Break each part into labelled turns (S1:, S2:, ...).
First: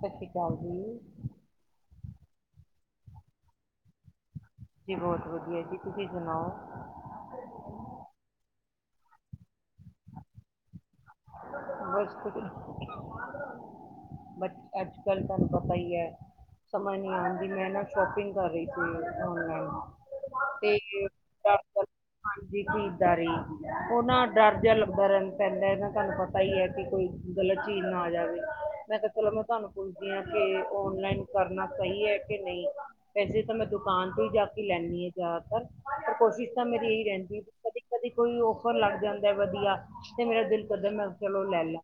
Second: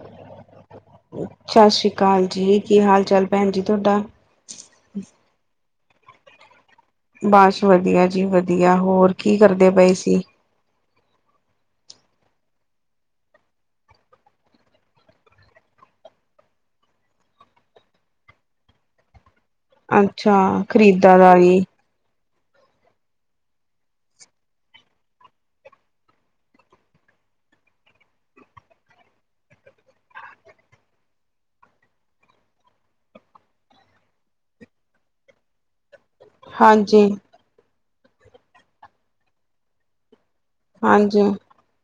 S1: ਸਤਿ ਸ਼੍ਰੀ ਅਕਾਲ ਜੀ
S2: ਸਤ ਸ੍ਰੀ ਕਾਲ ਜੀ। ਕੀ ਹਾਲ- ਚਾਲ ਭੈਣ ਜੀ, ਤੁਹਾਡਾ?
S1: ਜੀ ਬਹੁਤ ਵਧੀਆ ਜੀ, ਤੁਸੀਂ ਸੁਣਾਓ?
S2: ਬਸ ਵਧੀਆ ਜੀ, ਵਧੀਆ। ਹੋਰ, ਕੀ ਕਰਦੇ ਪਏ ਸੀ?
S1: ਬਸ ਬਟ ਅੱਜ-ਕੱਲ੍ਹ ਤਾਨੂੰ ਪਤਾ ਈ ਐ। ਸਮਝ ਨੀ ਆਉੰਦੀ ਮੈਂ ਨਾ ਸ਼ੋਪਿੰਗ ਕਰ ਰਹੀ ਸੀ। ਹੋ
S2: ਅੱਛਾ। ਖਰੀਦਾ ਦਾ ਵੀ
S1: ਅੱਜ-ਕੱਲ੍ਹ ਹਾਂਜੀ। ਖਰੀਦਦਾਰੀ ਓਹ ਨਾ ਡਰ ਜੇਹਾ ਲੱਗਦਾ ਰਰਿੰਦਾ ਪੈਂਦਾ ਨਾ ਤੁਹਾਨੂੰ ਪਤਾ ਹੀ ਹੈ। ਕਿ ਕੋਈ ਗਲਤ ਚੀਜ਼ ਨਾ ਆ ਜਾਵੇ। ਮੈਂ ਕਿਹਾ ਚਲੋ ਮੈਂ ਤੁਹਾਨੂੰ ਪੁੱਛਦੀ ਆਂ ਕੇ, ਔਨਲਾਈਨ ਕਰਨਾ ਸਹੀ ਏ? ਕੇ ਨਹੀਂ ਵੈਸੇ ਤੇ ਮੈਂ ਦੁਕਾਨ ਤੋਂ ਹੀ ਜਾ ਕੇ ਲੈਣੀ ਆਂ ਜ਼ਿਆਦਾਤਰ। ਪਰ ਕੋਸ਼ਿਸ਼ ਤਾਂ ਮੇਰੀ ਏਹੀ
S2: ਹਾਂਜੀ
S1: ਰੈੰਦੀ ਏ ਕਦੀ ਕਦੀ ਕੋਈ ਔਫਰ ਲੱਗ ਜਾਂਦੈ ਵਧੀਆ। ਤੇ ਮੇਰਾ ਦਿਲ ਕਰਦੈ ਮੈਂ
S2: ਹਾਂਜੀ
S1: ਚਲੋ ਲੈ ਲਾ।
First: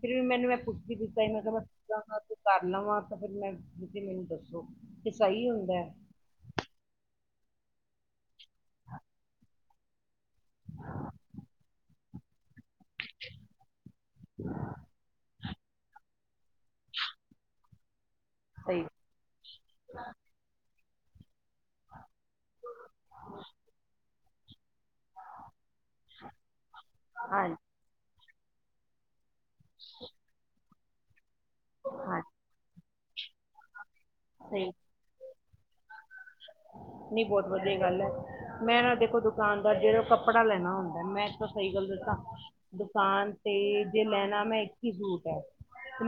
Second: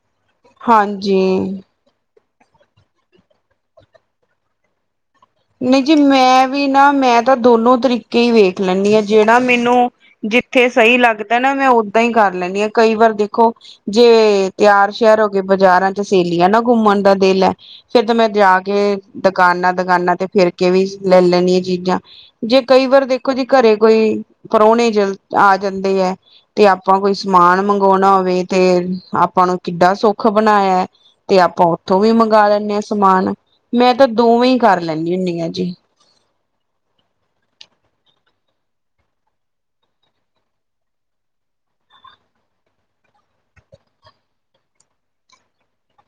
S1: ਫਿਰ ਵੀ ਮੈਨੂੰ ਮੈਂ ਪੁੱਛ ਪੀਸਾ ਐਨਾ ਤੋ
S2: ਹਾਂਜੀ
S1: ਮੈਂ ਖੀਦਾ ਖਾਦੀ ਕਰ ਲਵਾਂ ਤੇ ਫਿਰ ਮੈਂ, ਤੁਸੀਂ ਮੈਨੂੰ ਦੱਸੋ? ਕਿ ਸਹੀ ਹੁੰਦਾ
S2: ਨਹੀਂ
S1: ਹੈ
S2: ਜੀ, ਮੈਂ ਵੀ ਨਾ ਮੈਂ ਤਾਂ ਦੋਨੋ ਤਰੀਕੇ ਹੀ ਵੇਖ ਲੈਂਣੀ ਹਾਂ ਜੇੜਾ ਮੈਨੂੰ ਜਿੱਥੇ ਸਹੀ ਲੱਗਦਾ ਨਾ ਮੈਂ ਓਦਾਂ ਹੀ ਕਰ ਲੈਣੀ ਆਂ। ਕਈ ਵਾਰ ਦੇਖੋ ਜੇ ਤਿਆਰ ਸ਼ਿਆਰ ਹੋ ਗੇ ਬਜ਼ਾਰਾਂ ਚ ਸਹੇਲੀਆਂ ਨਾ ਘੁੰਮਣ ਦਾ ਦਿਲ ਹੈ, ਫੇਰ ਤਾਂ ਮੈਂ ਜਾ ਕੇ
S1: ਸਹੀ
S2: ਦਕਾਨਾਂ ਦਕਾਨਾ ਫੇਰ ਕੇ ਵੀ ਲੈ ਲੈਣੀ ਆ ਚੀਜ਼ਾਂ, ਜੇ ਕਈ ਵਾਰ ਦੇਖੋ ਜੀ ਘਰੇ ਕੋਈ ਪ੍ਰੋਹਣੇ ਜਲ ਆ ਜਾਂਦੇ ਐ, ਤੇ ਆਪਾਂ ਕੋਈ ਸਮਾਨ
S1: ਹਾਂਜੀ
S2: ਮੰਗੋਣਾ ਹੋਵੇ ਤੇ ਆਪਾਂ ਨੂੰ ਕਿੱਡਾ ਸੁੱਖ ਬਣਾਯੈ ਤੇ ਆਪਾਂ ਉੱਥੋਂ ਵੀ
S1: ਹਾਂਜੀ
S2: ਮੰਗਾ ਲੈਂਣੇ ਆਂ। ਸਮਾਨ, ਮੈਂ ਤਾਂ ਦੋਵੇਂ ਹੀ
S1: ਸਹੀ
S2: ਕਰ ਲੈਣੀ ਹੁਣੀ ਆ ਜੀ।
S1: [inaudible] ਨਹੀਂ ਬਹੁਤ ਵਧੀਆ ਗੱਲ ਐ, ਮੈਂ ਨਾ ਦੇਖੋ ਦੁਕਾਨਦਾਰ ਜਿਹੜੇ ਕੋ ਕੱਪੜਾ ਲੈਣਾ ਹੁੰਦੈ, ਮੈਂ ਤਾਂ ਸਹੀ ਗੱਲ ਦੱਸ ਸਾ ਦੁਕਾਨ ਤੇ ਜੇ ਲੈਣਾ ਮੈਂ ਇੱਕ ਈ ਸੂਟ ਹੈ।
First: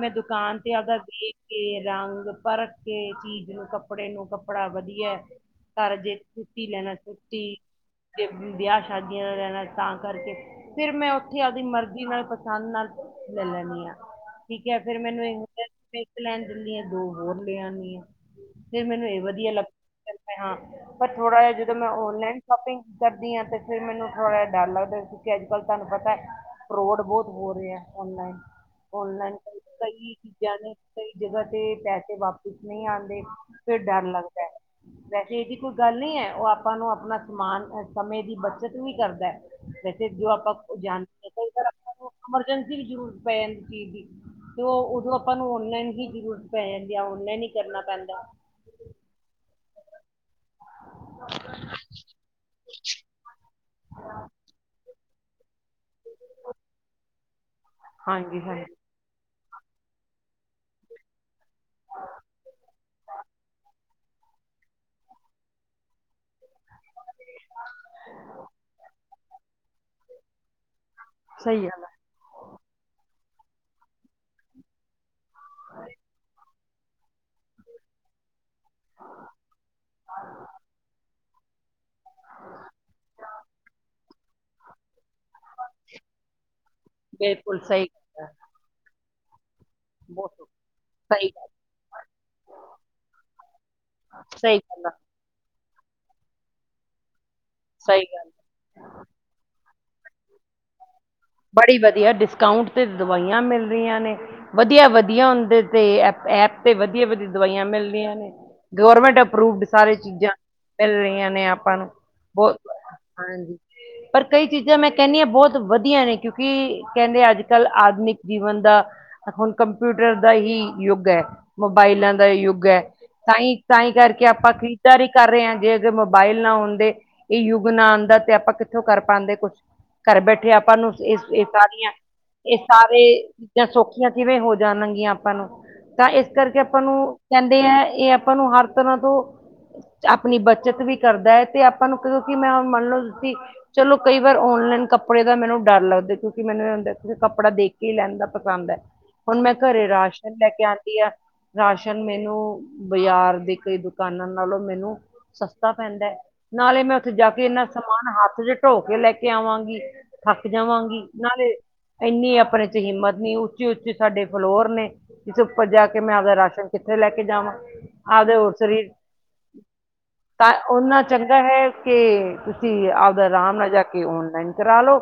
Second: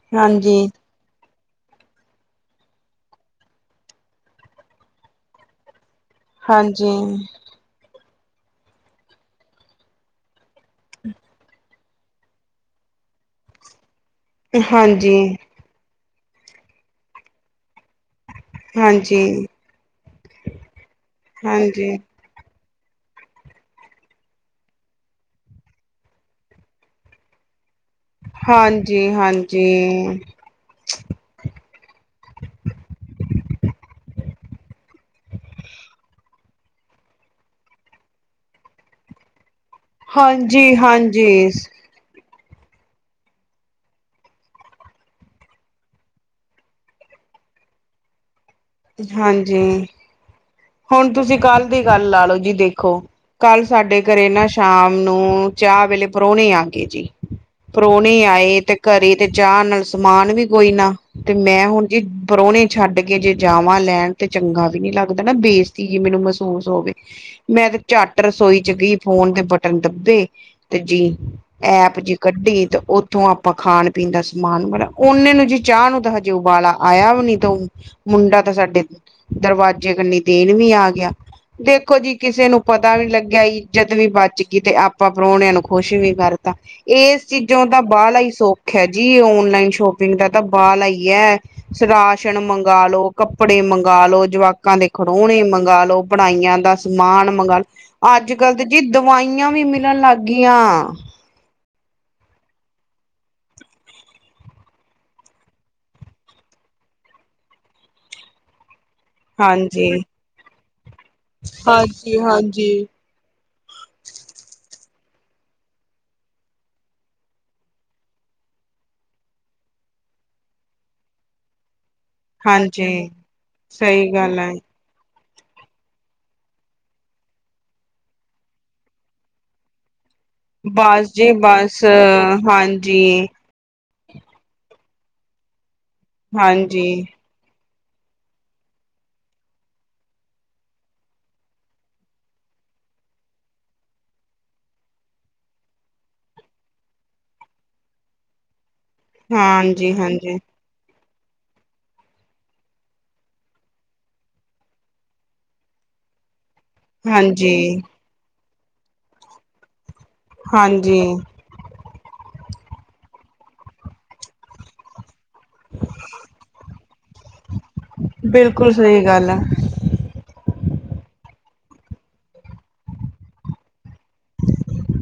S1: ਮੈਂ
S2: ਜੀ
S1: ਦੁਕਾਨ ਤੇ ਆਬਦਾ ਵੇਖ ਕੇ ਰੰਗ ਪਰਖ ਕੇ, ਚੀਜ਼ ਨੂੰ, ਕੱਪੜੇ ਨੂੰ, ਕੱਪੜਾ ਵਧੀਐ ਸਾਰਾ ਜੇ ਸੁੱਤੀ
S2: ਹਾਂਜੀ
S1: ਲੈਣਾ ਸੁੁੱਤੀ ਵਿਆਹ ਸ਼ਾਦੀਆਂ ਦਾ ਰਹਿਣਾ ਤਾਂ ਕਰਕੇ ਫਿਰ ਮੈਂ ਉੱਥੇ ਆਪਦੀ ਮਰਜ਼ੀ ਨਾਲ ਪਸੰਦ ਨਾਲ ਲ ਲਣੀਆਂ ਠੀਕ ਹੈ ਫਿਰ
S2: ਹਾਂਜੀ
S1: ਮੈਨੂੰ ਇੰਗਲੈਂ ਇੱਕ ਲੈਂਨ ਦੇਦੀ ਆ ਦੋ ਹੋਰ ਲੈ ਆਦੀ ਆ ਫਿਰ ਮੈਨੂੰ ਇਹ
S2: ਹਾਂਜੀ
S1: ਵਧੀਆ ਲੱਗਦਾ ਹਾਂ ਪਰ ਥੋੜਾ
S2: ਹਾਂਜੀ
S1: ਜਿਹਾ ਜਦੋਂ ਮੈਂ
S2: ਹਾਂਜੀ
S1: ਆਨਲਾਈਨ ਸ਼ੋਪਿੰਗ ਕਰਦੀ ਹਾਂ ਤੇ ਫੇਰ ਮੈਨੂੰ ਥੋੜਾ ਜਿਹਾ ਡਰ ਲੱਗਦਾ। ਕਿਉਕਿ ਅੱਜ ਕੱਲ੍ਹ ਤੁਹਾਨੂੰ ਪਤਾ ਹੈ। ਫਰੋਡ ਬਹੁਤ ਹੋ ਰਿਹਾ ਆਨਲਾਈਨ,
S2: ਹਾਂਜੀ
S1: ਆਨਲਾਈਨ ਕ
S2: ਹਾਂਜੀ
S1: ਕਈ ਚੀਜ਼ਾਂ ਨੇ ਕਈ ਜਗ੍ਹਾ ਤੇ ਪੈਸੇ ਵਾਪਿਸ ਨਹੀਂ ਆਉਂਦੇ ਫਿਰ ਡਰ ਲੱਗਦਾ ਹੈ। ਵੈਸੇ ਇਹਦੀ ਕੋਈ ਗੱਲ ਨੀ ਹੈ ਉਹ ਆਪਾਂ ਨੂੰ ਆਪਣਾ ਸਮਾਨ ਸਮੇ ਦੀ ਬੱਚਤ ਵੀ ਕਰਦਾ। ਏ ਵੈਸੇ ਜੋ
S2: ਹਾਂਜੀ-ਹਾਂਜੀ।
S1: ਐਮਰਜੈਂਸੀ ਵੀ ਜ਼ਰੂਰਤ ਪੈ ਜਾਂਦੀ ਚੀਜ਼ ਦੀ ਤੇ ਉਹ ਉਦੋਂ ਆਪਾਂ ਨੂੰ ਆਨਲਾਈਨ ਹੀ ਜ਼ਰੂਰਤ ਪੈ ਜਾਂਦੀ ਆ ਇਨਾ ਨੀ ਕਰਨਾ ਪੈਂਦਾ
S2: ਹਾਂਜੀ, ਹੁਣ ਤੁਸੀਂ ਕੱਲ੍ਹ ਦੀ ਗੱਲ ਲਾ ਲੋ ਜੀ ਦੇਖੋ ਕੱਲ੍ਹ ਸਾਡੇ ਘਰੇ ਨਾ ਸ਼ਾਮ ਨੂੰ ਚਾਹ ਵੇਲੇ ਪ੍ਰਾਹੁਣੇ ਆ ਗਏ ਜੀ, ਪ੍ਰਾਹੁਣੇ
S1: ਹਾਂਜੀ
S2: ਆਏ
S1: ਹਾਂਜੀ
S2: ਤੇ ਘਰੇ ਤੇ ਚਾਹ ਨਾਲ ਸਮਾਨ ਵੀ ਕੋਈ ਨਾ ਤੇ ਮੈਂ ਹੁਣ ਜੀ ਪ੍ਰੋਹਣੇ ਛੱਡ ਕੇ ਜੇ ਜਾਵਾਂ ਲੈਣ ਤੇ ਚੰਗਾ ਵੀ ਨੀ ਲੱਗਦਾ ਨਾ ਬੇਸਤੀ ਜੀ ਮੈਨੂੰ ਮਸੁਸ ਮਹਿਸੂਸ ਹੋਵੇ ਮੈਂ ਤੇ ਝੱਟ ਰਸੋਈ ਚ ਗਈ ਫੋਨ ਦੇ ਬਟਨ ਦੱਬੇ ਤੇ ਜੀ
S1: ਸਹੀ ਗੱਲ ਹੈ,
S2: ਐਪ ਜੀ ਕੱਢੀ ਤੇ ਉੱਥੋਂ ਆਪਾਂ ਖਾਣ ਪੀਣ ਦਾ ਸਮਾਨ ਬੜਾ ੳਨੇ ਨੂੰ ਜੀ ਚਾਹ ਨੂੰ ਹਜੇ ਉਹ ੳਬਾਲਾ ਆਇਆ ਵੀ ਨੀ ਤੇ ਉਹ ਮੁੰਡਾ ਤਾਂ ਸਾਡੇ ਦਰਵਾਜ਼ੇ ਕਨੀ ਦੇਣ ਵੀ ਆ ਗਿਆ ਦੇ ਦੇਖੋ ਜੀ ਕਿਸੇ ਨੂੰ ਪਤਾ ਵੀ ਲੱਗਿਆ ਇੱਜਤ ਵੀ ਬਚ ਗਈ ਤੇ ਆਪ ਆਪਾਂ ਪ੍ਰਾਹੁਣਿਆਂ ਨੂੰ ਖੁਸ਼ ਵੀ ਕਰਤਾ ਇਸ
S1: ਬਿਲਕੁਲ
S2: ਚੀਜ਼ੋਂ ਦਾ
S1: ਸਹੀ
S2: ਬਾਹਲਾ
S1: ਗੱਲ
S2: ਹੀ
S1: ਹੈ,
S2: ਸੌਖ ਹੈ ਜੀ ਆਨਲਾਈਨ ਸ਼ੋਪਿੰਗ ਦਾ ਤਾਂ
S1: ਬਹੁਤ
S2: ਬਾਹਲਾ ਹੀ
S1: ਸਹੀ
S2: ਐ
S1: ਗੱਲ
S2: ਰਾਸ਼ਨ ਮੰਗ ਮੰਗਾ ਲੋ ਕੱਪੜੇ ਮੰਗਾਲੋ
S1: ਸਹੀ
S2: ਜਵਾਕਾਂ
S1: ਗੱਲ
S2: ਦੇ
S1: ਹੈ,
S2: ਖਿਢੌਣੇ ਮੰਗਾ ਲੋ ਪੜਾਈਆਂ ਦਾ ਸਮਾਨ
S1: ਸਹੀ ਗੱਲ
S2: ਅੱਜ
S1: ਹੈ।
S2: ਕੱਲ੍ਹ ਤਾਂ ਜੀ ਦਵਾਈਆਂ ਵੀ ਮਿਲਣ ਲੱਗ ਗਈਆਂ
S1: ਬੜੀ ਵਧੀਆ ਡਿਸਕਾਊਂਟ ਤੇ ਦਵਾਈਆਂ ਮਿਲ ਰਹੀਆਂ ਨੇ ਵਧੀਆ ਵਧੀਆ ਉਹਦੇ ਤੇ ਐਪ ਤੇ ਵਧੀਆ ਵਧੀਆ ਦਵਾਈਆਂ ਮਿਲਦੀਆਂ ਨੇ ਗਵਰਮੈਂਟ ਅਪਰੂਵਡ
S2: ਹਾਂਜੀ।
S1: ਸਾਰੇ ਚੀਜ਼ਾਂ ਮਿਲ ਰਹੀਆਂ ਨੇ ਆਪਾਂ ਨੂੰ
S2: ਹਾਂਜੀ
S1: ਬਹੁਤ
S2: ਹਾਂਜੀ।
S1: ਹਾਂਜੀ ਪਰ ਕਈ ਚੀਜ਼ਾਂ ਮੈਂ ਕਹਿੰਦੀ ਹਾਂ ਬਹੁਤ ਵਧੀਆ ਨੇ ਕਿਉਂਕਿ ਕਹਿੰਦੇ ਅੱਜ ਕੱਲ੍ਹ ਆਧੁਨਿਕ ਜੀਵਨ ਦਾ ਹੁਣ ਕੰਪਿਊਟਰ ਦਾ ਹੀ ਯੁੱਗ ਹੈ। ਮੋਬਾਇਲਾਂ ਦਾ ਯੁੱਗ ਹੈ
S2: ਹਾਂਜੀ
S1: ਤਾਂਹੀ ਤਾਂਹੀ
S2: ਸਹੀ
S1: ਕਰਕੇ
S2: ਗੱਲ ਹੈ
S1: ਆਪਾਂ ਖਰੀਦਾਰੀ ਕਰ ਰਹੇ ਹਾਂ ਜੇ ਅਗਰ ਮੋਬਾਇਲ ਨਾ ਆਉਂਦੇ ਇਹ ਯੁੱਗ ਨਾ ਆਉਂਦਾ ਤੇ ਆਪਾਂ ਕਿੱਥੋਂ ਕਰ ਪਾਉਂਦੇ ਕੁਛ ਘਰ ਬੈਠੇ ਆਪਾਂ ਨੂੰ
S2: ਬਸ
S1: ਇਹ
S2: ਜੀ
S1: ਇਹ
S2: ਬਸ
S1: ਸਾਰੀਆਂ ਇਹ ਸਾਰੇ
S2: ਹਾਂਜੀ।
S1: ਚੀਜ਼ਾਂ ਸੌਖੀਆਂ ਕਿਵੇਂ ਹੋ ਜਾਣਗੀਆਂ ਆਪਾਂ ਨੂੰ ਤਾਂ ਇਸ ਕਰਕੇ ਆਪਾਂ
S2: ਹਾਂਜੀ
S1: ਨੂੰ ਕਹਿੰਦੇ ਆ। ਇਹ ਆਪਾਂ ਨੂੰ ਹਰ ਤਰ੍ਹਾਂ ਤੋਂ। ਆਪਣੀ ਬੱਚਤ ਵੀ ਕਰਦਾ ਹੈ ਤੇ ਆਪਾਂ ਨੂੰ ਕਹੋ ਮੈਂ ਹੁਣ ਮੰਨ ਲਓ ਕਿ ਚਲੋ ਕਈ ਵਾਰ ਔਨਲਾਨ ਕੱਪੜੇ ਦਾ ਮੈਨੂੰ ਡਰ ਲੱਗਦਾ ਕਿਉਂਕਿ ਮੈਨੂੰ ਇਹ ਹੁੰਦਾ ਕੱਪੜਾ ਦੇਖ ਕੇ ਲੈਣਾ ਪਸੰਦ ਹੈ। ਹੁਣ ਮੈਂ ਘਰੇ
S2: ਹਾਂਜੀ
S1: ਰਾਸ਼ਨ
S2: ਹਾਂਜੀ
S1: ਲੈ ਕੇ ਆਉਂਦੀ ਆ। ਰਾਸ਼ਨ ਮੈਨੂੰ ਬਾਜ਼ਾਰ ਦੇ ਕਈ ਦੁਕਾਨਾਂ ਨਾਲੋਂ ਮੈਨੂੰ ਸਸਤਾ ਪੈਂਦਾ ਹੈ। ਨਾਲੇ ਮੈਂ ਉੱਥੇ ਜਾ ਕੇ ਇਨਾ
S2: ਹਾਂਜੀ
S1: ਸਮਾਨ ਹੱਥ ਚ ਢੋ ਕੇ ਲੈ ਕੇ ਆਵਾਂਗੀ। ਥੱਕ ਜਾਵਾਂਗੀ
S2: ਹਾਂਜੀ।
S1: ਨਾਲੇ ਇੰਨੀ ਆਪਣੇ ਚ ਹਿੰਮਤ ਨ ਉੱਚੇ ਉੱਚੇ ਸਾਡੇ ਫਲੋਰ ਨੇ। ਕਿਸ ਉੱਪਰ ਜਾ ਕੇ ਮੈਂ ਆਪਦਾ ਰਾਸ਼ਨ ਕਿੱਥੇ ਲੈ ਕੇ ਜਾਵਾਂ। ਆਪਦੇ ਹੋਰ
S2: ਬਿਲਕੁਲ
S1: ਸਰੀਰ
S2: ਸਹੀ ਗੱਲ ਹੈ
S1: ਤਾਂ- ਓਨਾ ਚੰਗਾ ਹੈ ਕਿ ਤੁਸੀਂ ਆਪਦਾ ਆਰਾਮ ਨਾਲ ਜਾ ਕੇ ਓਨਲਾਈਨ ਕਰਾ ਲਓ।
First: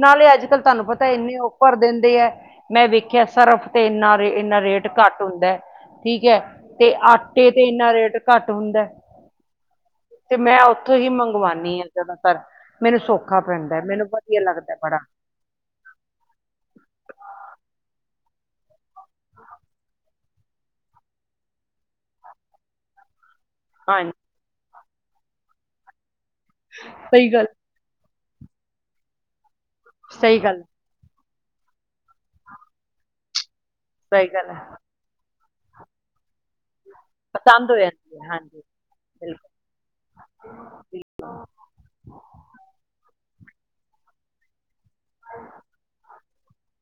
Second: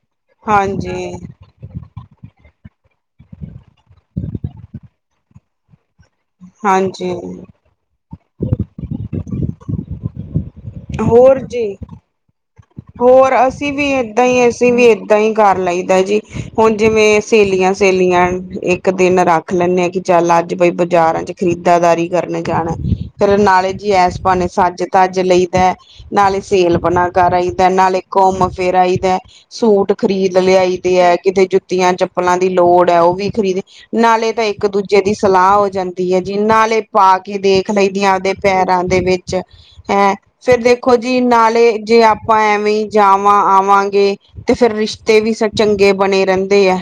S1: ਨਾਲੇ ਅੱਜ ਕੱਲ੍ਹ ਤੁਹਾਨੂੰ ਪਤਾ
S2: ਹਾਂਜੀ
S1: ਇੰਨੇ ਉੱਪਰ ਦਿਨ। ਮੈਂ ਵੇਖਿਆ ਸਰਫ ਤੇ ਇੰਨਾ ਇੰਨਾ ਰੇਟ ਘੱਟ ਹੁੰਦਾ। ਠੀਕ ਹੈ ਤੇ
S2: ਹਾਂਜੀ
S1: ਆਟੇ ਤੇ ਇਨਾ ਰੇਟ ਘੱਟ ਹੁੰਦਾ। ਤੇ ਮੈਂ ਉੱਥੋਂ ਹੀ
S2: ਹੋਰ ਜੀ।
S1: ਮੰਗਵਾਉਾਨੀ ਹਾਂ ਜਿਆਦਾਤਰ ਮੈਨੂੰ
S2: ਹੋਰ
S1: ਸੌਖਾ
S2: ਅਸੀਂ
S1: ਪੈਂਦਾ
S2: ਵੀ
S1: ਮੈਨੂੰ।
S2: ਏਦਾਂ ਹੀ
S1: ਵਧੀਆ ਲੱਗਦਾ
S2: ਅਸੀਂ
S1: ਹੈ
S2: ਵੀ
S1: ਬੜਾ
S2: ਏਦਾਂ ਹੀ ਕਰ ਲਈਦਾ ਜੀ ਹੁਣ ਜਿਵੇਂ ਸਹੇਲੀਆਂ ਸਹੇਲੀਆਂ ਇੱਕ। ਇਕ ਦਿਨ ਰਖ ਲੈਨੇ ਆ ਕਿ ਚਲ ਅਜ ਬਈ ਬਾਜ਼ਾਰਾਂ ਚ ਖਰੀਦਾਦਾਰੀ ਕਰਨ ਜਾਣਾ। ਫੇਰ ਨਾਲੇ ਜੀ
S1: ਹਾਂਜੀ
S2: ਐਸ ਬਹਾਨੇ ਸੱਜ ਤੱਜ ਲਈਦਾ ਨਾਲੇ ਸਹੇਲ ਪਾਣਾ
S1: ਸਹੀ
S2: ਕਰ
S1: ਗੱਲ
S2: ਆਈਦਾ। ਨਾਲੇ ਘੁੰਮ ਫਿਰ ਆਈ ਦਾ ਸੂਟ ਖਰੀਦ
S1: ਸਹੀ ਗੱਲ
S2: ਲਿਆਈ ਦੇ ਹੈ। ਕਿਤੇ ਜੁਤੀਆਂ ਚੱਪਲਾਂ ਦੀ ਲੋੜ ਹੈ। ਉਹ ਵੀ ਖਰੀਦ
S1: ਸਹੀ
S2: ਨਾਲੇ ਤਾਂ
S1: ਗੱਲ ਹੈ
S2: ਇਕ ਦੂਜੇ ਦੀ। ਸਲਾਹ ਹੋ ਜਾਂਦੀ ਹੈ। ਜਿ ਨਾਲੇ। ਪਾ ਕੇ ਦੇਖ
S1: ਪਸੰਦ ਹੋ
S2: ਲਈਦੀਆਂ
S1: ਜਾਂਦੀ ਹੈ
S2: ਉਹਦੇ
S1: ਹਾਂਜੀ
S2: ਪੈਰਾ ਦੇ
S1: ਬਿਲਕੁਲ
S2: ਵਿਚ ਹੈ। ਫੇਰ ਦੇਖੋ ਜੀ ਨਾਲੇ ਜੇ ਆਪਾਂ। ਐਵੇ ਜਾਵਾ ਆਵਾਗੇ ਤੇ ਫਿਰ ਰਿਸ਼ਤੇ ਵੀ ਸ ਚੰਗੇ ਬਣੇ ਰਹਿਦੇ ਆ।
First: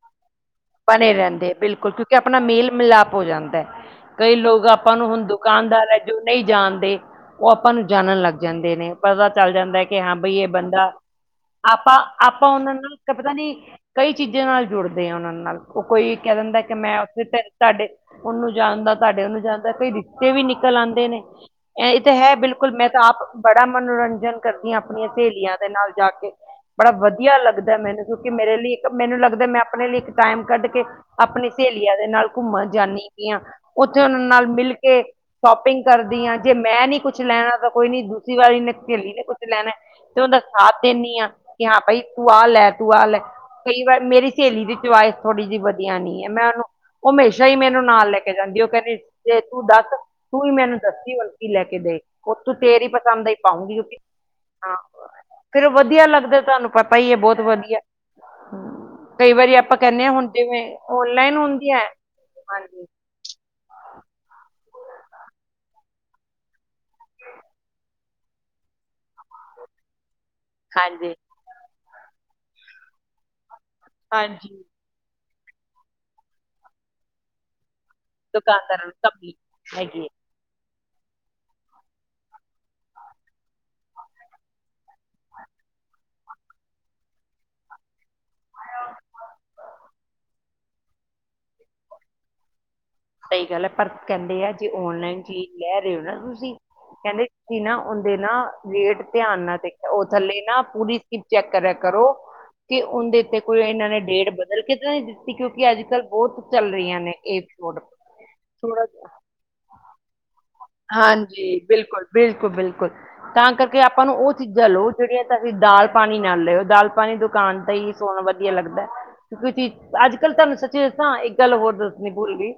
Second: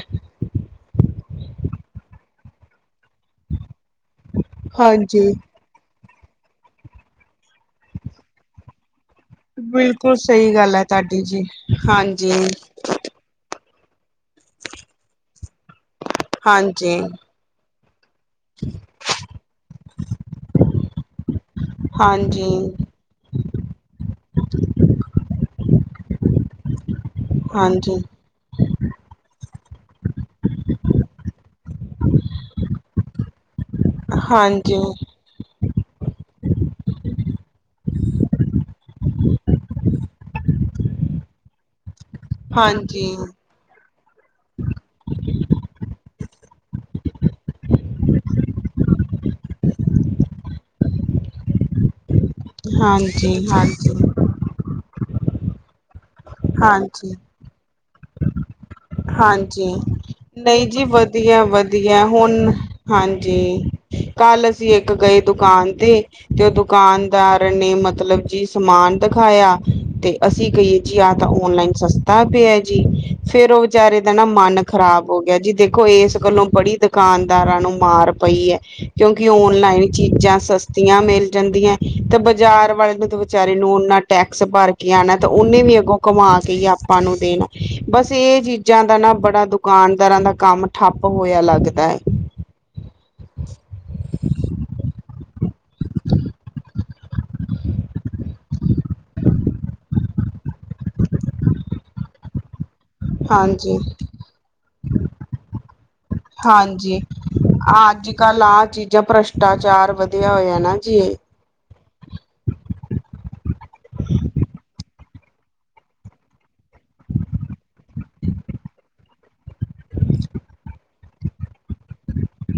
S1: ਬਣੇ ਰਹਿੰਦੇ ਬਿਲਕੁਲ ਕਿਉਕਿ ਆਪਣਾ ਮੇਲ ਮਿਲਾਪ ਹੋ ਜਾਦਾ ਹੈ। ਕਈ ਲੋਕ ਆਪਾਂ ਨੂੰ ਹੁਣ
S2: ਹਾਂਜੀ
S1: ਦੁਕਾਨਦਾਰ ਹੈ। ਨਹੀ ਜਾਣਦੇ, ਉਹ ਆਪਾ ਨੂੰ ਜਾਣਨ ਲਗ ਜਾਦੇ ਨੇ। ਪਤਾ ਚਲ ਜਾਦਾ ਕਿ ਹਾਂ
S2: ਬਿਲਕੁਲ
S1: ਬਈ ਇਹ
S2: ਸਹੀ ਗੱਲ ਹੈ
S1: ਬੰਦਾ
S2: ਤੁਹਾਡੀ ਜੀ
S1: ਆਪਾ-
S2: ਹਾਂਜੀ
S1: ਆਪਾ ਉਹਨਾਂ ਨਾਲ ਪਤਾ ਨੀ। ਕਈ ਚੀਜ਼ਾ ਨਾਲ ਜੁੜਦੇ ਆ ਉਹਨਾ ਨਾਲ ਉਹ ਕੋਈ ਕਹਿ ਦਿਦਾ ਕਿ ਮੈ
S2: ਹਾਂਜੀ
S1: ਉਥੇ ਤੁਹਾਡੇ। ਉਹਨੂੰ ਜਾਣਦਾ ਤੁਹਾਡੇ ਉਹਨੂੰ ਜਾਣਦਾ ਕਈ ਰਿਸ਼ਤੇ ਵੀ ਨਿਕਲ ਆਉਦੇ ਨੇ ਇਹ ਤਾਂ ਹੈ।
S2: ਹਾਂਜੀ
S1: ਬਿਲਕੁਲ ਮੈ ਤਾਂ ਆਪ ਬੜਾ ਮਨੋਰੰਜਨ ਕਰਦੀਆਂ ਆਪਣੀਆਂ ਸਹੇਲੀਆਂ ਦੇ ਨਾਲ ਜਾ ਕੇ ਬੜਾ ਵਧੀਆ ਲਗਦਾ
S2: ਹਾਂਜੀ ਹਾਂਜੀ
S1: ਮੈਨੂੰ ਕਿਉਕਿ ਮੇਰੇ ਲਈ ਇਕ ਮੈਨੂੰ ਲਗਦਾ ਮੈ ਆਪਣੇ ਲਈ ਇਕ। ਟਾਈਮ ਕਢ ਕੇ ਆਪਣੀ ਸਹੇਲੀਆਂ ਦੇ ਨਾਲ ਘੁੰਮਣ ਜਾਦੀ ਪੀਆਂ ਉਥੇ ਉਹਨਾਂ ਨਾਲ ਮਿਲ
S2: ਹਾਂਜੀ
S1: ਕੇ। ਸ਼ੋਪਿਗ ਕਰਦੀ ਹਾਂ ਜੇ ਮੈ ਨੀ ਕੁਛ ਲੈਣਾ ਤਾਂ ਕੋਈ ਨੀ ਦੂਸਰੀ ਵਾਰੀ ਸਹੇਲੀ ਨੇ ਕੁਛ ਲੈਣਾ ਤੇ ਉਹਦਾ। ਸਾਥ ਦਿਨੀ ਆ ਕਿ ਹਾਂ ਭਾਈ ਤੂੰ ਆਹ ਲੈ, ਤੂੰ ਆਹ ਲੈ, ਕਈ ਵਾਰ ਮੇਰੀ ਸਹੇਲੀ ਦੇ। ਥੋੜ੍ਹੀ ਜਿਹੀ ਵਧੀਆ ਨਹੀ ਮੈਂ ਉਹਨੂੰ ਉਹ ਹਮੇਸ਼ਾ ਹੀ ਮੈਨੂੰ ਨਾਲ ਲੈ ਕੇ ਜਾਦੀ ਉਹ ਕਹਿਦੀ ਜੇ ਤੂੰ ਦਸ ਤੂੰ ਹੀ ਮੈਨੂੰ ਦੱਸੀ। ਲੈ ਕੇ ਦੇ ਉਥੋ ਤੇਰੀ ਹੀ ਪਸੰਦ ਆਈ
S2: ਹਾਂਜੀ
S1: ਪਾਉਗੀ
S2: ਹਾਂਜੀ
S1: ਹਾਂ ਫੇਰ ਵਧੀਆ ਲਗਦਾ। ਤੁਹਾਨੂੰ ਪਤਾ ਹੀ
S2: ਹਾਂਜੀ
S1: ਹੈ। ਬਹੁਤ ਵਧੀਆ ਕਈ ਵਾਰੀ ਆਪਾ।
S2: ਨਹੀ ਜੀ ਵਧੀਆ- ਵਧੀਆ ਹੁਣ
S1: ਹਾਂਜੀ
S2: ਹਾਂਜੀ। ਕਲ ਅਸੀ ਇਕ ਗਏ ਦੁਕਾਨ ਤੇ ਤੇ ਉਹ ਦੁਕਾਨਦਾਰ ਨੇ ਮਤਲਬ। ਜੀ ਸਮਾਨ ਦਿਖਾਇਆ ਤੇ ਅਸੀ ਆਹ
S1: ਹਾਂਜੀ
S2: ਤਾਂ ਓਨਲਾਈਨ ਸਸਤਾ ਪਿਆ ਹੈ। ਜੀ ਫੇਰ ਉਹ ਵਿਚਾਰੇ ਦਾ ਨਾ ਮਨ
S1: ਹਾਂਜੀ
S2: ਖਰਾਬ ਹੋ ਗਿਆ। ਜੀ ਦੇਖੋ ਇਸ ਗਲੋ ਬੜੀ ਦੁਕਾਨਦਾਰਾ ਨੂੰ। ਮਾਰ ਪਈ ਹੈ।
S1: ਦੁਕਾਨਦਾਰਾਂ ਨੂੰ
S2: ਕਿਉਕਿ
S1: ਕੰਪਨੀ
S2: ਓਨਲਾਈਨ
S1: ਹੈਗੀ ਹੈ
S2: ਚੀਜਾ ਸਸ ਆਂ ਮਿਲ ਜਾਦੀਆਂ ਤੇ ਬਾਜਾਰ ਵਾਲੇ ਨੂੰ ਵਿਚਾਰੇ ਨੂੰ ਨਾ ਟੈਕਸ ਭਰ ਕੇ ਆਉਣਾ ਤੇ ਉਹਨੇ ਵੀ। ਕਮਾ ਕੇ ਹੀ ਆਪਾ ਨੂੰ ਦੇਣਾ ਬਸ ਇਹ ਚੀਜਾ ਦਾ ਨਾ ਬੜਾ ਦੁਕਾਨਦਾਰਾ ਦਾ ਕੰਮ ਠੱਪ। ਠੱਪ ਹੋਇਆ ਲਗਦਾ ਹੈ।
S1: ਸਹੀ ਕਹਿ ਰਹੇ ਹੋ ਨਾ ਤੁਸੀ? ਕਹਿਦੇ ਤੁਸੀ ਨਾ ਉਹਦੇ ਨਾ ਰੇਟ ਧਿਆਨ ਨਾਲ ਦੇਖਿਓ ਉਹ ਥਲੇ ਨਾ ਪੂਰੀ ਚਿਪ ਚੈਕ ਕਰ। ਕਰੋ- ਕਿ ਉਹਦੇ ਤੇ ਕੋਈ
S2: ਹਾਂਜੀ
S1: ਇਹਨਾਂ ਨੇ ਡੇਟ ਬਦਲ ਕੇ ਤਾਂ ਨਹੀਂ ਦਿਤੀ ਕਿਉਕਿ ਅਜ ਕਲ ਬਹੁਤ ਚਲ ਰਹੀਆਂ
S2: ਹਾਂਜੀ
S1: ਨੇ ਇਹ ਫਰੋਡ
S2: ਅੱਜ ਕਲ ਆਹ ਚੀਜਾ
S1: ਥੋੜਾ
S2: ਭ੍ਰਿਸ਼ਟਾਚਾਰ ਵਧਿਆ ਹੋਇਆ ਨਾ ਜੀ।
S1: ਹਾਂਜੀ ਬਿਲਕੁਲ ਬਿਲਕੁਲ ਬਿਲਕੁਲ ਤਾਂ ਕਰਕੇ ਆਪਾ ਨੂੰ ਉਹ ਚੀਜਾ ਲੋ ਜਿਹੜੀਆਂ ਤਾਂ ਤੁਸੀ ਦਾਲ ਪਾਣੀ ਨਾਲ ਲੈਓ ਦਾਲ ਪਾਣੀ ਦੁਕਾਨ ਦਾ ਹੀ ਸੋਹਣਾ ਵਧੀਆ ਲਗਦਾ ਕਿਉਕਿ ਤੁਸੀ ਅੱਜ ਕਲ ਤੁਹਾਨੂੰ ਸਚੀ ਦਸਾਂ ਇਕ ਗਲ ਹੋਰ ਦਸਣੀ ਭੁਲਗਈ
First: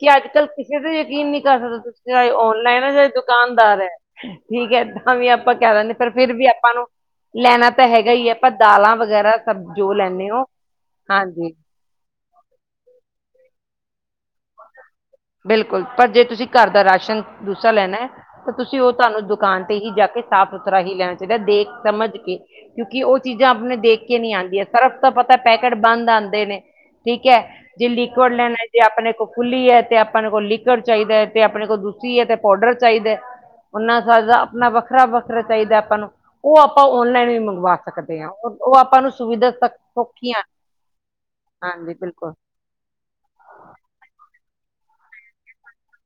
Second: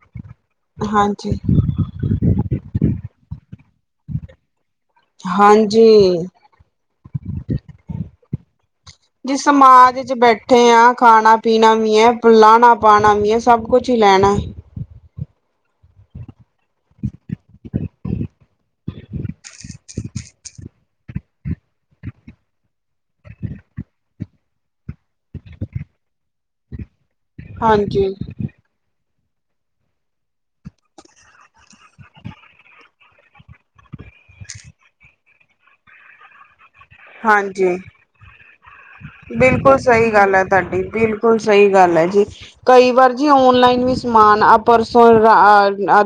S1: ਕਿ ਅੱਜ ਕੱਲ ਕਿਸੇ ਤੇ ਯਕੀਨ
S2: ਹਾਂਜੀ
S1: ਨਹੀ ਕਰ ਸਕਦੇ ਤੁਸੀ ਚਾਹੇ ਔਨਲਾਈਨ ਹੈ ਚਾਹੇ ਦੁਕਾਨਦਾਰ ਹੈ। ਠੀਕ ਹੈ। ਏਦਾ ਵੀ ਆਪਾਂ ਕਹਿ ਲਿਦੇ ਪਰ
S2: ਹਾਂਜੀ
S1: ਫਿਰ ਵੀ ਆਪਾ ਨੂੰ ਲੈਣਾ ਤਾਂ ਹੈਗਾ ਹੀ ਹੈ। ਆਪਾ ਦਾਲਾ ਵਗੈਰਾ
S2: ਜਿਸ
S1: ਸਬ ਜੋ
S2: ਸਮਾਜ ਚ
S1: ਲੈਦੇ ਹੋ ਹਾਂਜੀ।
S2: ਪੁਲਾਣਾ ਪਾਉਣਾ ਮੈ ਸਭ ਕੁਛ ਹੀ ਲੈਣਾ
S1: ਬਿਲਕੁਲ ਪਰ ਜੇ ਤੁਸੀ ਘਰ ਦਾ ਰਾਸ਼ਨ ਤੂਸਾ ਲੈਣਾ ਹੈ। ਤਾਂ ਤੁਸੀ ਉਹ ਤੁਹਾਨੂੰ ਦੁਕਾਨ ਤੇ ਹੀ ਜਾ ਸਾਫ਼ ਸੁਥਰਾ ਹੀ ਲੈਣਾ ਚਾਹੀਦਾ ਦੇਖ ਸਮਝ ਕੇ ਕਿਉਕਿ ਉਹ ਚੀਜਾ ਆਪਣੇ ਦੇਖ ਕੇ ਨਹੀ ਆਉਦੀਆਂ ਸਰਫ ਤਾਂ ਪਤਾ ਪੈਕੇਟ ਬਣ ਆਉਦੇ ਨੇ ਠੀਕ ਹੈ। ਜੇ
S2: ਹਾਂਜੀ
S1: ਲਿਕੁਡ ਲਿੰਕਵੈਡ ਲੈਣਾ ਜੇ ਆਪਣੇ ਕੋਲ ਖੁਲੀ ਹੈ ਤੇ ਆਪ ਆਪਣੇ ਕਲ ਲੀਕਵੈਡ ਚਾਹੀਦਾ ਹੈ। ਤੇ ਆਪਣੇ ਕੋਲ ਦੂਸਰੀ ਹੈ। ਤੇ ਪਾਊਡਰ ਚਾਹੀਦਾ ਉਹਨਾ ਆਪਣਾ ਵਖਰਾ- ਵਖਰਾ ਚਾਹੀਦਾ ਆਪਾ ਨੂੰ ਉਹ ਆਪਾ ਆਪਾ ਔਨਲਾਈਨ ਵੀ ਮੰਗਵਾ
S2: ਹਾਂਜੀ
S1: ਸਕਦੇ ਹਾਂ ਉਹ ਆਪਾ ਨੂੰ ਸੁਵਿਧਾ ਤ
S2: ਬਿਲਕੁਲ
S1: ਸਔਖੀਆਂ ਹਾ।
S2: ਗਲ ਹੈ। ਜੀ ਕਈ ਵਾਰ ਜੀ ਓਨਲਾਈਨ ਵੀ ਸਮਾਨ ਆਪ ਪਰ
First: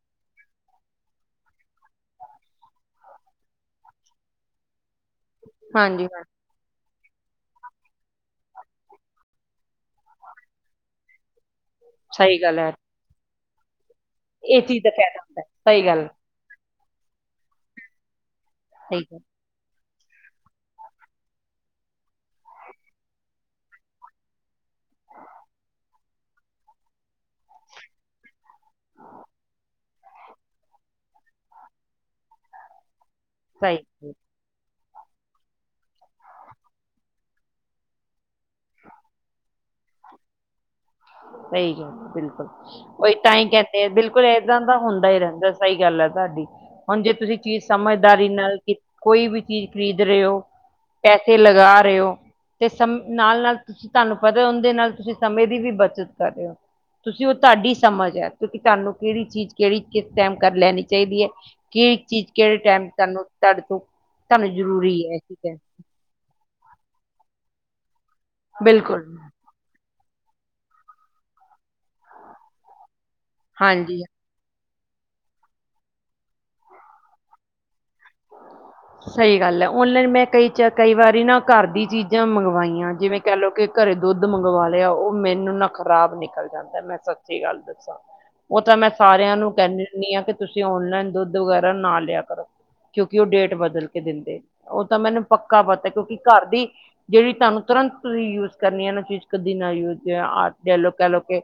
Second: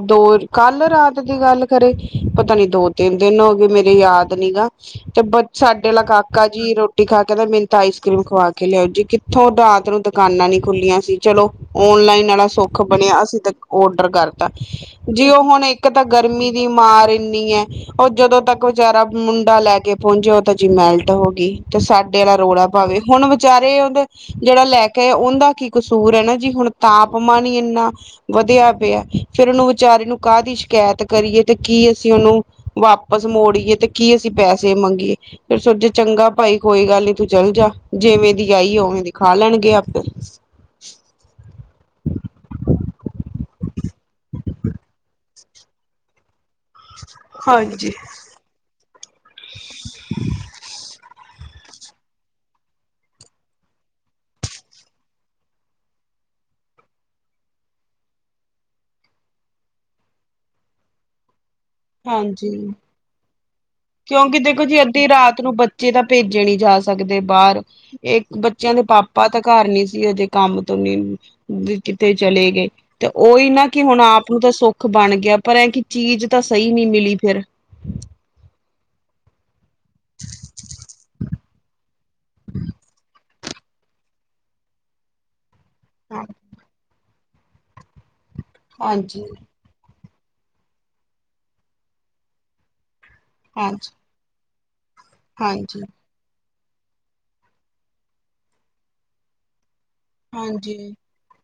S2: ਦੋ-ਕੱਲ ਰਾਤ ਦੀ ਗੱਲ ਕਰੇ, ਪਤਾ ਨੀ ਦੋ-ਤਿੰਨ ਦਿਨ ਹੋ ਗਏ ਮੇਰੇ ਯਾਦ ਨੀ ਗਾ, ਤੇ ਬ ਸਾਡੇ ਆਲਾ
S1: ਹਾਂਜੀ ਹਾਂ,
S2: ਕਾਕਾ ਜੀ ਰੋ ਰੋਟੀ ਖਾ ਕਹਿੰਦਾ ਮੈਨੂੰ ਤਾਂ ਆਈਸ ਕਰ੍ਰੀਮ ਖਵਾ ਕੇ ਲਿਆਓ ਜੀ ਕਿੱਥੋਂ ਰਾਤ ਨੂੰ ਦੁਕਾਨਾਂ ਨੀ ਖੁੱਲੀਆਂ ਸੀ ਚਲੋ। ਓਨਲਾਈਨ
S1: ਸਹੀ
S2: ਵਾਲਾ
S1: ਗੱਲ ਹੈ
S2: ਸੁੱਖ ਬਣਿਆ ਅਸੀਂ ਤੇ ਔਡਰ ਕਰਤਾ,
S1: ਇਹ ਚੀਜ਼ ਦਾ ਫਾਇਦਾ
S2: ਜੇ
S1: ਹੁੰਦਾ
S2: ਉਹ
S1: ਹੈ,
S2: ਹੁਣ
S1: ਸਹੀ
S2: ਇੱਕ
S1: ਗੱਲ
S2: ਤਾਂ ਗਰਮੀ ਦੀ ਮਾਰ ਇੰਨੀ ਹੈ, ਉਹ ਜਦੋਂ ਤੱਕ
S1: ਸਹੀ
S2: ਵਿਚਾਰਾ
S1: ਗੱਲ
S2: ਮੁੰਡਾ ਲੈ ਕੇ ਪਹੁੰਚੇ ਜੀ ਮਿਲਟ ਹੋ ਗਈ ਤੇ ਸਾਡੇ ਵਾਲਾ ਰੌਲਾ ਪਾਵੇ ਹੁਣ ਵਿਚਾਰੇ ਉਹਦਾ ਜਿਹੜਾ ਲੈ ਕੇ ਆ ਉਹਦਾ ਉਹਦਾ ਕੀ ਕਸੂਰ ਹੈ ਨਾ ਜੀ ਹੁਣ ਤਾਪਮਾਨ ਹੀ ਇੰਨਾ ਵਧਿਆ ਪਿਆ, ਫ਼ੇਰ ਉਹਨੂੰ ਵਿਚਾਰੇ ਨੂੰ ਕਾਹ ਦੀ ਸ਼ਿਕਾਇਤ ਕਰੀਏ ਤੇ ਕੀ ਅਸੀਂ ਉਹਨੂੰ ਵਾਪਸ ਮੋੜੀਏ
S1: ਸਹੀ
S2: ਤੇ
S1: ਗੱਲ,
S2: ਕੀ ਅਸੀਂ ਪੈਸੇ ਮੰਗੀਏ। ਫਿਰ ਸੋਚਿਆਂ ਚੰਗਾ ਭਾਈ ਕੋਈ ਗੱਲ ਨੀ ਤੂੰ ਚੱਲ ਜਾ, ਜਿਵੇਂ ਦੀ ਆਈ ਉਵੇਂ ਦੀ ਖਾ ਲੈਣਗੇ ਆਪੇ।
S1: [inaudible] ਸਹੀ ਗੱਲ, ਬਿਲਕੁਲ ਤਾਂਹੀ ਕਹਿੰਦੇ ਆ ਬਿਲਕੁਲ ਏਦਾਂ ਦਾ ਹੁੰਦਾ ਹੀ ਰਹਿੰਦਾ ਸਹੀ ਗੱਲ ਹੈ ਤੁਹਾਡੀ। ਹੁਣ ਜੇ ਤੁਸੀਂ ਚੀਜ਼
S2: ਹਾਂਜੀ
S1: ਸਮਝਦਾਰੀ ਨਾਲ ਕੋਈ ਵੀ ਚੀਜ਼ ਖਰੀਦ ਰਹੇ ਹੋ ਤੇ ਲਗਾ ਰਹੇ ਹੋ, ਤੇ ਸਮ ਨਾਲ-ਨਾਲ ਤੁਸੀਂ ਤੁਹਾਨੂੰ, ਪਤਾ ਉਹਦੇ ਨਾਲ ਤੁਸੀਂ ਸਮੇਂ ਦੀ ਵੀ ਬ ਚਿੱਤ ਕਰ ਰਿਹਾ। ਤੁਸੀਂ ਉਹ ਤੁਹਾਡੀ ਸਮਝ ਹੈ ਕਿਉਂਕਿ ਤੁਹਾਨੂੰ ਕਿਹੜੀ ਚੀਜ਼ ਕਿਹੜੀ ਕਿਸ ਟਾਈਮ ਕਰ ਲੈਣੀ ਚਾਹੀਦੀ ਹੈ। ਕਿਹੜੀ ਚੀਜ਼, ਕਿਹੜੇ
S2: ਹਾਂਜੀ
S1: ਟਾਈਮ ਤੁਹਾਨੂੰ ਤੁਹਾਡੇ ਤੋਂ
S2: ਕਿਉਂਕਿ
S1: ਤੁਹਾਨੂੰ
S2: ਦੇਖੋ ਜੀ,
S1: ਜ਼ਰੂਰੀ
S2: ਅੱਧੀ
S1: ਹੈ
S2: ਰਾਤ
S1: ਠੀਕ
S2: ਨੂੰ
S1: ਹੈ
S2: ਬੱਚੇ ਤਾਂ ਭੇਜੇ ਨਹੀਂ ਜਾ ਸਕਦੇ ਬਾਹਰ। ਇਹ ਬੱਚਿਆਂ ਦੇ
S1: ਬਿਲਕੁਲ
S2: ਪਾਪਾ ਤਾਂ ਘਰ ਨੀ ਸੀ। ਉਹਦੇ ਕੰਮ ਤੋਂ ਨੀ ਕਿਥੇ ਚਲੇ ਗਏ। ਤੇ ਉਹੀ ਨਾ, ਕਿ ਹੁਣ
S1: ਹਾਂਜੀ
S2: ਆਪ ਨੂੰ ਤਾਂ ਸੁਖ ਬਣ ਗਿਆ ਪਰ ਐ ਕਿ ਚੀਜ਼ ਤਾਂ ਸਹੀ ਨਹੀਂ ਮਿਲੀ ਫਿਰ
S1: ਸਹੀ ਗੱਲ ਹੈ। ਓਨਲਾਈਨ ਮੈਂ ਕਈ ਚ ਕਈ ਵਾਰੀ ਨਾ ਘਰ ਦੀ ਚੀਜ਼ਾਂ ਮੰਗਵਾਈਆਂ ਜਿਵੇਂ। ਕਹਿ ਲਓ ਕਿ ਘਰੇ ਦੁੱਧ ਮੰਗਵਾ ਲਿਆ, ਉਹ ਮੈਨੂੰ ਨਾ ਖ਼ਰਾਬ ਨਿਕਲ ਜਾਂਦਾ ਮੈਂ ਸੌਂ ਗੱਲ ਦੱਸਾਂ, ਉਹ ਤਾਂ ਮੈਂ
S2: ਹਾਂਜੀ
S1: ਸਾਰਿਆਂ ਨੂੰ ਕਹਿੰਦੀ ਆ ਕਿ ਤੁਸੀਂ ਓਨਲਾਈਨ ਦੁੱਧ ਵਗੈਰਾ ਨਾ ਲਿਆ ਕਰੋ, ਕਿਉਂਕਿ ਉਹ ਡੇਟ ਬਦਲ
S2: ਹਾਂਜੀ
S1: ਕੇ ਦਿੰਦੇ। ਉਹ ਤਾਂ ਮੈਨੂੰ ਪੱਕਾ
S2: ਹਾਂਜੀ
S1: ਪਤਾ, ਕਿਉਂਕਿ ਘਰ ਦੀ ਜਿਹੜੀ ਤੁਹਾਨੂੰ ਤੁਰੰਤ ਹੀ ਯੂਜ ਕਰਨੀ ਹੈ
S2: ਹਾਂਜੀ
S1: ਨਾ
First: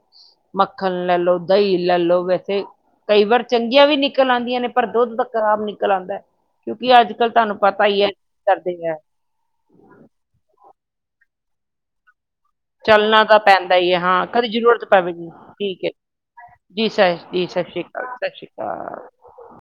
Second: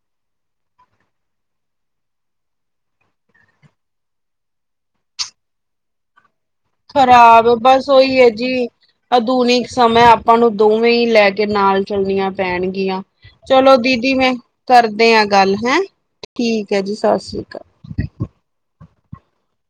S1: ਮੱਖਣ ਲੇਲੋ, ਦਹੀਂ ਲੇਲੋ, ਵੈਸੇ ਕਈ ਵਾਰ ਚੰਗੀਆਂ ਵੀ ਨਿਕਲ ਆਉਂਦੀਆਂ ਨੇ, ਪਰ ਦੁੱਧ ਤਾਂ ਖ਼ਰਾਬ ਨਿਕਲ ਆਉਂਦਾ। ਕਿਉਂਕਿ ਅੱਜ ਕੱਲ
S2: ਖ਼ਰਾਬ
S1: ਤੁਹਾਨੂੰ ਪਤਾ
S2: ਬਸ
S1: ਹੀ
S2: ਉਹੀ ਹੈ ਜੀ,
S1: ਕਰਦੇ ਹੈ
S2: ਆਧੁਨਿਕ ਸਮਯ ਆਪਾਂ ਨੂੰ ਦੋ ਵੇਂ ਹੀ ਲੈ ਕੇ ਨਾਲ ਚੱਲਣੀਆਂ। ਪੈਣਗੀਆਂ।
S1: ਚੱਲਣਾ ਤਾਂ ਪੈਂਦਾ
S2: ਚਲੋ
S1: ਹੀ ਹੈ
S2: ਦੀਦੀ
S1: ਹਾਂ
S2: ਮੈਂ
S1: ਕਦੇ ਜ਼ਰੂਰਤ
S2: ਕਰਦੇ ਹਾਂ
S1: ਪਵੇਗੀ
S2: ਗੱਲ ਹੈਂ।
S1: ਠੀਕ ਹੈ
S2: ਠੀਕ ਹੈ ਜੀ,
S1: ਸਰ
S2: ਸਤਿ ਸ੍ਰੀ
S1: ਜੀ ਸ਼੍ਰੀ
S2: ਅਕਾਲ।
S1: ਸਤਿ ਸ਼੍ਰੀ ਅਕਾਲ